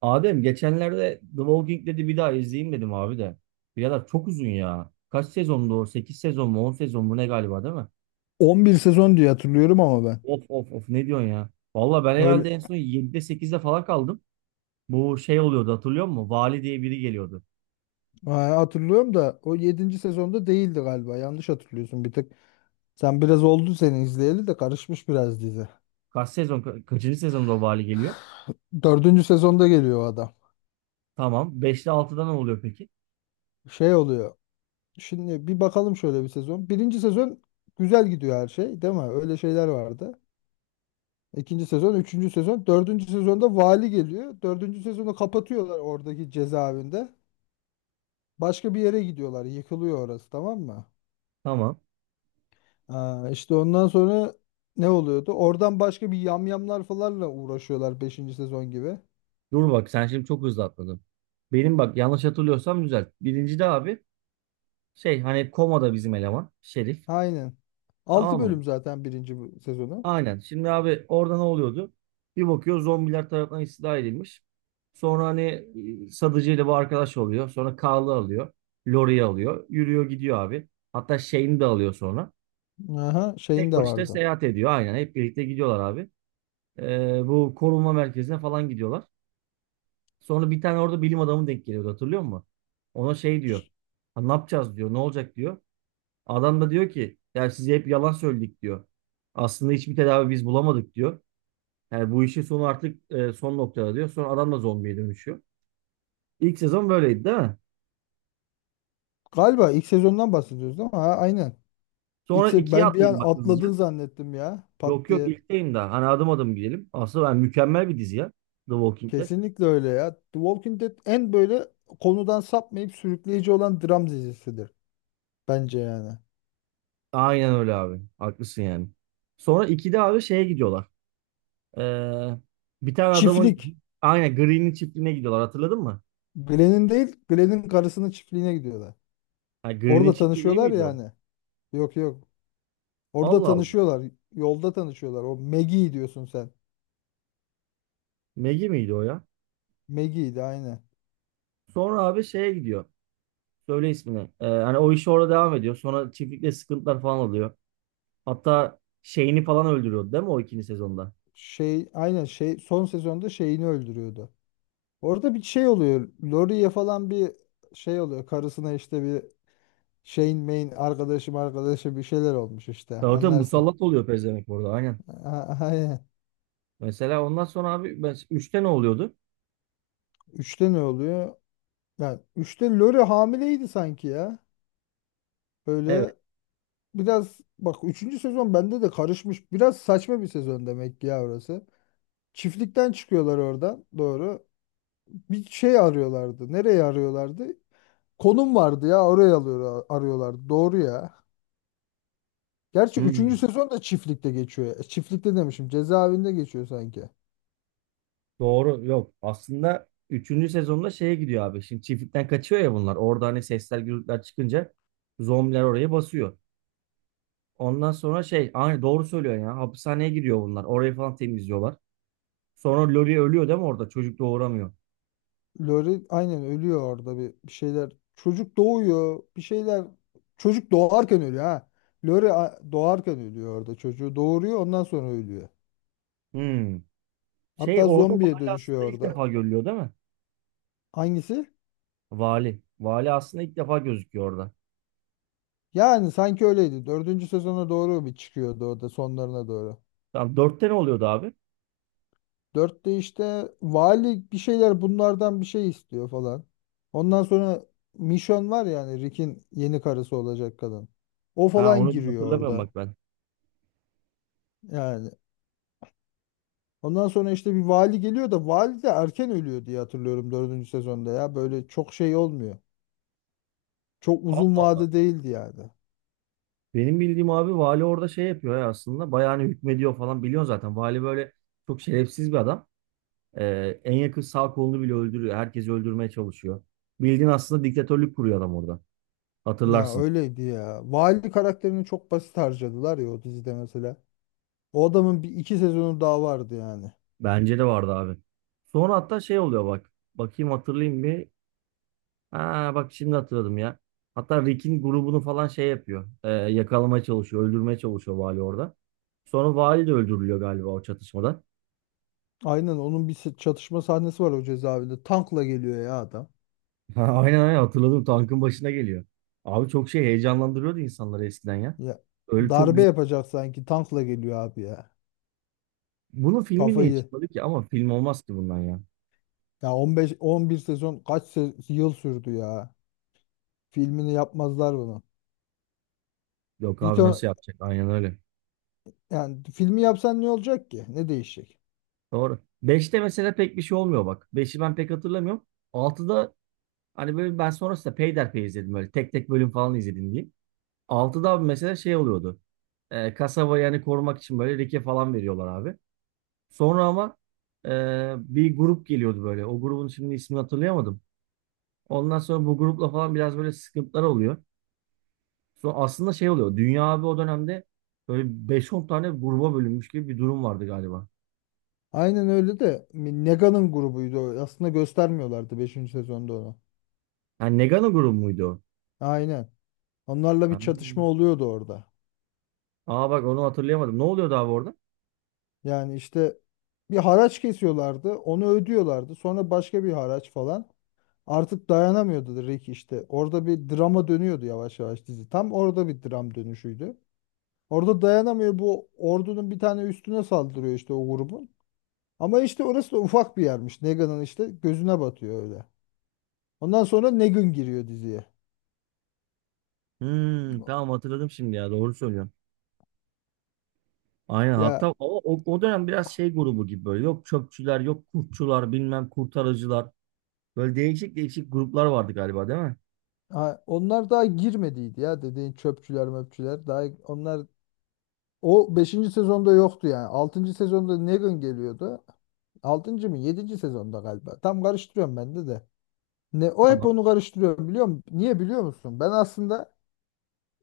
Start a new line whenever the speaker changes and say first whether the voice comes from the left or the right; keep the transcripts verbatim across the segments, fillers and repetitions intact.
right: Adem geçenlerde The Walking Dead'i bir daha izleyeyim dedim abi de. Birader çok uzun ya. Kaç sezondu o? sekiz sezon mu on sezon mu ne galiba değil mi?
left: on bir sezon diye hatırlıyorum ama ben.
right: Of of of ne diyorsun ya? Valla ben
left: Öyle.
right: herhalde en son yedide sekizde falan kaldım. Bu şey oluyordu hatırlıyor musun? Vali diye biri geliyordu.
left: Ha, hatırlıyorum da o yedinci sezonda değildi galiba. Yanlış hatırlıyorsun bir tık. Sen biraz oldu seni izleyeli de karışmış biraz dizi.
right: Kaç sezon ka- kaçıncı sezonda o vali geliyor?
left: Dördüncü sezonda geliyor o adam.
right: Tamam. beşte altıda ne oluyor peki?
left: Şey oluyor. Şimdi bir bakalım şöyle bir sezon. Birinci sezon güzel gidiyor her şey, değil mi? Öyle şeyler vardı. İkinci sezon, üçüncü sezon, dördüncü sezonda vali geliyor. Dördüncü sezonu kapatıyorlar oradaki cezaevinde. Başka bir yere gidiyorlar. Yıkılıyor orası, tamam mı?
right: Tamam.
left: Aa, işte ondan sonra ne oluyordu? Oradan başka bir yamyamlar falanla uğraşıyorlar beşinci sezon gibi.
right: Dur bak sen şimdi çok hızlı atladın. Benim bak yanlış hatırlıyorsam düzelt. Birincide abi şey hani komada bizim eleman Şerif.
left: Aynen. Altı
right: Tamam mı?
left: bölüm zaten birinci sezonu.
right: Aynen. Şimdi abi orada ne oluyordu? Bir bakıyor zombiler tarafından istila edilmiş. Sonra hani e, Sadıcı ile bu arkadaş oluyor. Sonra Carl'ı alıyor. Laurie'yi alıyor. Yürüyor gidiyor abi. Hatta Shane'i de alıyor sonra.
left: Aha, şeyin
right: Tek
left: de
right: başına
left: vardı.
right: seyahat ediyor. Aynen. Hep birlikte gidiyorlar abi. Ee, bu korunma merkezine falan gidiyorlar. Sonra bir tane orada bilim adamı denk geliyordu hatırlıyor musun? Ona şey diyor. "Ha, ne yapacağız diyor. Ne olacak diyor. Adam da diyor ki ya size hep yalan söyledik diyor. Aslında hiçbir tedavi biz bulamadık diyor. Yani bu işin sonu artık e, son noktada diyor. Sonra adam da zombiye dönüşüyor. İlk sezon böyleydi değil mi?
left: Galiba ilk sezondan bahsediyoruz değil mi? Ha, aynen. İlk
right: Sonra
left: se-
right: ikiye
left: ben bir an
right: atlayayım bak hızlıca.
left: atladın zannettim ya. Pat
right: Yok yok
left: diye.
right: ilkteyim daha. Hani adım adım gidelim. Aslında ben mükemmel bir dizi ya. The Walking Dead.
left: Kesinlikle öyle ya. The Walking Dead en böyle konudan sapmayıp sürükleyici olan dram dizisidir. Bence yani.
right: Aynen öyle abi. Haklısın yani. Sonra ikide abi şeye gidiyorlar. Ee, Bir tane adamın
left: Çiftlik.
right: aynen Green'in çiftliğine gidiyorlar. Hatırladın mı?
left: Glenn'in değil, Glenn'in karısının çiftliğine gidiyorlar.
right: Ha, Green'in
left: Orada
right: çiftliği değil
left: tanışıyorlar
right: miydi o?
left: yani. Yok yok. Orada
right: Allah Allah.
left: tanışıyorlar. Yolda tanışıyorlar. O Maggie diyorsun sen.
right: Maggie miydi o ya?
left: Maggie'ydi aynı.
right: Sonra abi şeye gidiyor. Söyle ismini. Ee, hani o iş orada devam ediyor. Sonra çiftlikte sıkıntılar falan oluyor. Hatta şeyini falan öldürüyordu değil mi o ikinci sezonda?
left: Şey aynen şey son sezonda şeyini öldürüyordu. Orada bir şey oluyor. Laurie'ye falan bir şey oluyor. Karısına işte bir şeyin main arkadaşım arkadaşı bir şeyler olmuş işte.
right: Tabii tabii,
left: Anlarsın.
right: musallat oluyor pezevenk orada aynen.
left: A- Aynen.
right: Mesela ondan sonra abi ben, üçte ne oluyordu?
left: Üçte ne oluyor? Yani üçte Lori hamileydi sanki ya.
right: Evet.
left: Böyle biraz bak üçüncü sezon bende de karışmış. Biraz saçma bir sezon demek ki ya orası. Çiftlikten çıkıyorlar oradan. Doğru. Bir şey arıyorlardı. Nereye arıyorlardı? Konum vardı ya oraya alıyor, arıyorlardı. Doğru ya. Gerçi üçüncü
right: Hmm,
left: sezon da çiftlikte geçiyor. E, çiftlikte demişim. Cezaevinde geçiyor sanki.
right: doğru yok. Aslında üçüncü sezonda şeye gidiyor abi. Şimdi çiftlikten kaçıyor ya bunlar. Orada hani sesler gürültüler çıkınca zombiler oraya basıyor. Ondan sonra şey aynı doğru söylüyor ya. Hapishaneye giriyor bunlar. Orayı falan temizliyorlar. Sonra Lori ölüyor değil mi orada? Çocuk doğuramıyor.
left: Lori aynen ölüyor orada bir, bir şeyler. Çocuk doğuyor. Bir şeyler. Çocuk doğarken ölüyor ha. Lori a- doğarken ölüyor orada. Çocuğu doğuruyor ondan sonra ölüyor.
right: Hmm. Şey
left: Hatta
right: orada bu
left: zombiye
right: hali aslında
left: dönüşüyor
right: ilk
left: orada.
right: defa görülüyor değil mi?
left: Hangisi?
right: Vali. Vali aslında ilk defa gözüküyor orada.
left: Yani sanki öyleydi. Dördüncü sezona doğru bir çıkıyordu o da sonlarına doğru.
right: Tamam, dörtte ne oluyordu abi?
left: Dörtte işte vali bir şeyler bunlardan bir şey istiyor falan. Ondan sonra Mission var yani Rick'in yeni karısı olacak kadın. O
right: Ha,
left: falan
right: onu
left: giriyor
right: hatırlamıyorum
left: orada.
right: bak ben.
left: Yani ondan sonra işte bir vali geliyor da vali de erken ölüyor diye hatırlıyorum dördüncü sezonda ya. Böyle çok şey olmuyor. Çok
right: Allah
left: uzun
right: Allah.
left: vade değildi yani.
right: Benim bildiğim abi vali orada şey yapıyor ya aslında. Bayağı hani hükmediyor falan biliyorsun zaten. Vali böyle çok şerefsiz bir adam. Ee, en yakın sağ kolunu bile öldürüyor. Herkesi öldürmeye çalışıyor. Bildiğin aslında diktatörlük kuruyor adam orada.
left: Ya
right: Hatırlarsın.
left: öyleydi ya. Vali karakterini çok basit harcadılar ya o dizide mesela. O adamın bir iki sezonu daha vardı yani.
right: Bence de vardı abi. Sonra hatta şey oluyor bak. Bakayım hatırlayayım bir. Ha, bak şimdi hatırladım ya. Hatta Rick'in grubunu falan şey yapıyor. Ee, yakalamaya çalışıyor, öldürmeye çalışıyor vali orada. Sonra vali de öldürülüyor galiba o çatışmada.
left: Aynen onun bir se- çatışma sahnesi var o cezaevinde. Tankla geliyor ya adam.
right: Ha, aynen aynen hatırladım, tankın başına geliyor. Abi çok şey heyecanlandırıyordu insanları eskiden ya.
left: Ya
right: Öyle çok
left: darbe
right: güzel.
left: yapacak sanki tankla geliyor abi ya.
right: Bunun filmi niye
left: Kafayı.
right: çıkmadı ki? Ama film olmaz ki bundan ya.
left: Ya on beş on bir sezon kaç se- yıl sürdü ya. Filmini yapmazlar bunu.
right: Yok
left: Bir
right: abi,
left: ton
right: nasıl yapacak? Aynen öyle.
left: yani filmi yapsan ne olacak ki? Ne değişecek?
right: Doğru. Beşte mesela pek bir şey olmuyor bak. Beşi ben pek hatırlamıyorum. Altıda hani böyle ben sonrasında peyderpey izledim, böyle tek tek bölüm falan izledim diye. Altıda abi mesela şey oluyordu. E, kasaba yani korumak için böyle leke falan veriyorlar abi. Sonra ama e, bir grup geliyordu böyle. O grubun şimdi ismini hatırlayamadım. Ondan sonra bu grupla falan biraz böyle sıkıntılar oluyor. Sonra aslında şey oluyor. Dünya abi o dönemde böyle beş on tane gruba bölünmüş gibi bir durum vardı galiba.
left: Aynen öyle de Nega'nın grubuydu o. Aslında göstermiyorlardı beşinci sezonda onu.
right: Yani Negano grubu muydu o?
left: Aynen. Onlarla
right: Ha.
left: bir çatışma oluyordu orada.
right: Aa, bak onu hatırlayamadım. Ne oluyordu abi orada?
left: Yani işte bir haraç kesiyorlardı. Onu ödüyorlardı. Sonra başka bir haraç falan. Artık dayanamıyordu Rick işte. Orada bir drama dönüyordu yavaş yavaş dizi. Tam orada bir dram dönüşüydü. Orada dayanamıyor bu ordunun bir tane üstüne saldırıyor işte o grubun. Ama işte orası da ufak bir yermiş. Negan'ın işte gözüne batıyor öyle. Ondan sonra Negan giriyor diziye.
right: Hmm, tamam, hatırladım şimdi ya. Doğru söylüyorsun. Aynen, hatta
left: Ya
right: o, o, o dönem biraz şey grubu gibi böyle yok çöpçüler yok kurtçular bilmem kurtarıcılar böyle değişik değişik gruplar vardı galiba değil mi?
left: ha, onlar daha girmediydi ya dediğin çöpçüler möpçüler. Daha onlar o beşinci sezonda yoktu yani. Altıncı sezonda Negan geliyordu. Altıncı mı yedinci sezonda galiba. Tam karıştırıyorum ben de de. Ne, o hep
right: Tamam.
left: onu karıştırıyorum biliyor musun? Niye biliyor musun? Ben aslında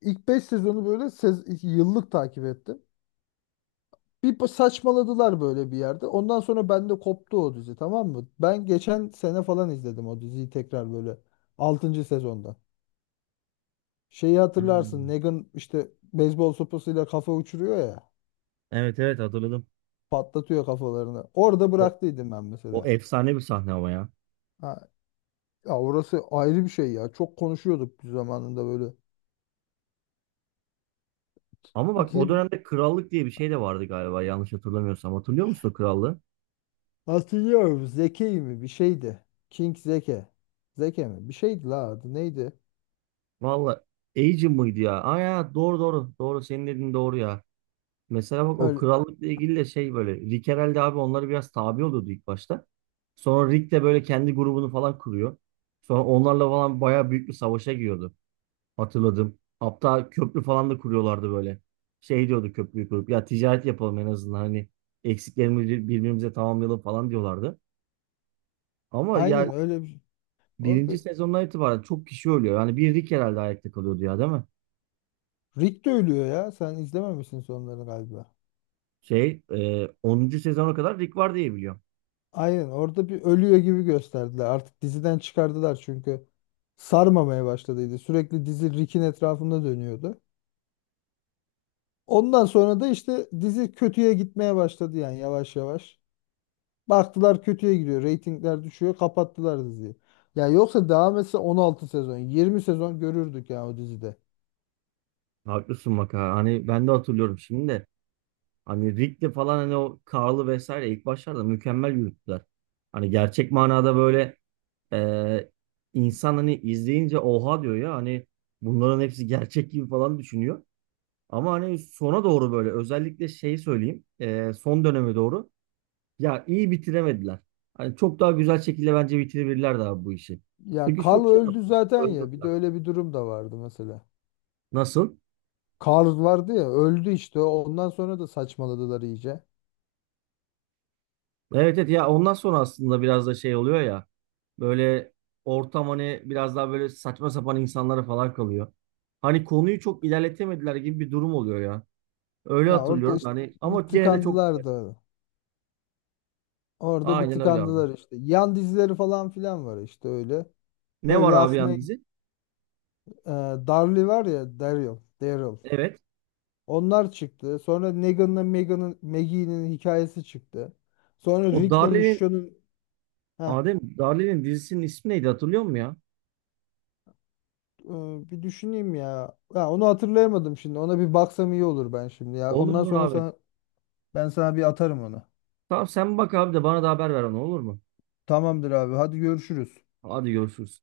left: ilk beş sezonu böyle sez- yıllık takip ettim. Bir pa- saçmaladılar böyle bir yerde. Ondan sonra bende koptu o dizi tamam mı? Ben geçen sene falan izledim o diziyi tekrar böyle altıncı sezonda. Şeyi hatırlarsın
right: Hmm.
left: Negan işte beyzbol sopasıyla kafa uçuruyor ya.
right: Evet evet, hatırladım.
left: Patlatıyor kafalarını. Orada
right: O,
left: bıraktıydım ben
right: o
left: mesela.
right: efsane bir sahne ama ya.
left: Ha, ya orası ayrı bir şey ya. Çok konuşuyorduk zamanında böyle.
right: Ama bak o dönemde krallık diye bir şey de vardı galiba, yanlış hatırlamıyorsam. Hatırlıyor musun o krallığı?
left: Hatırlıyorum. Zeki mi? Bir şeydi. King Zeke. Zeke mi? Bir şeydi la adı. Neydi?
right: Valla Agent mıydı ya? Aa ya, doğru doğru doğru, senin dediğin doğru ya. Mesela bak o
left: Öyle,
right: krallıkla ilgili de şey böyle Rick herhalde abi onları biraz tabi oluyordu ilk başta. Sonra Rick de böyle kendi grubunu falan kuruyor. Sonra onlarla falan bayağı büyük bir savaşa giriyordu. Hatırladım. Hatta köprü falan da kuruyorlardı böyle. Şey diyordu, köprüyü kurup ya ticaret yapalım en azından, hani eksiklerimizi birbirimize tamamlayalım falan diyorlardı. Ama ya
left: aynen öyle bir... Orada
right: birinci sezondan itibaren çok kişi ölüyor. Yani bir Rick herhalde ayakta kalıyordu ya değil mi?
left: Rick de ölüyor ya. Sen izlememişsin sonları galiba.
right: Şey e, onuncu sezona kadar Rick var diye biliyorum.
left: Aynen orada bir ölüyor gibi gösterdiler. Artık diziden çıkardılar çünkü sarmamaya başladıydı. Sürekli dizi Rick'in etrafında dönüyordu. Ondan sonra da işte dizi kötüye gitmeye başladı yani yavaş yavaş. Baktılar kötüye gidiyor. Reytingler düşüyor. Kapattılar diziyi. Ya yoksa devam etse on altı sezon, yirmi sezon görürdük ya o dizide.
right: Haklısın bak ha. Hani ben de hatırlıyorum şimdi de. Hani Rick'le falan hani o Karl'ı vesaire ilk başlarda mükemmel yürüttüler. Hani gerçek manada böyle e, insan hani izleyince oha diyor ya, hani bunların hepsi gerçek gibi falan düşünüyor. Ama hani sona doğru böyle özellikle şey söyleyeyim, e, son döneme doğru ya iyi bitiremediler. Hani çok daha güzel şekilde bence bitirebilirlerdi abi bu işi.
left: Ya
right: Çünkü
left: Carl
right: çok şey
left: öldü
right: yaptılar.
left: zaten ya. Bir de
right: Öldürdüler.
left: öyle bir durum da vardı mesela.
right: Nasıl?
left: Carl vardı ya öldü işte. Ondan sonra da saçmaladılar iyice.
right: Evet evet ya, ondan sonra aslında biraz da şey oluyor ya. Böyle ortam hani biraz daha böyle saçma sapan insanlara falan kalıyor. Hani konuyu çok ilerletemediler gibi bir durum oluyor ya. Öyle
left: Ya orada
right: hatırlıyorum
left: işte
right: hani,
left: bir
right: ama gene de çok güzel.
left: tıkandılar da. Orada bir
right: Aynen öyle abi.
left: tıkandılar işte. Yan dizileri falan filan var işte öyle.
right: Ne var
left: Öyle
right: abi yan
left: akmaya
right: dizi?
left: e, Darly var ya Daryl. Daryl.
right: Evet.
left: Onlar çıktı. Sonra Negan'la Megan'ın Maggie'nin hikayesi çıktı. Sonra
right: O
left: Rick'le
right: Darle'nin
left: Michonne'un. Heh,
right: Adem Darle'nin dizisinin ismi neydi hatırlıyor musun ya?
left: e, bir düşüneyim ya. Ya onu hatırlayamadım şimdi. Ona bir baksam iyi olur ben şimdi ya.
right: Olur
left: Ondan
right: olur
left: sonra
right: abi.
left: sana ben sana bir atarım onu.
right: Tamam, sen bak abi de bana da haber ver onu olur mu?
left: Tamamdır abi. Hadi görüşürüz.
right: Hadi görüşürüz.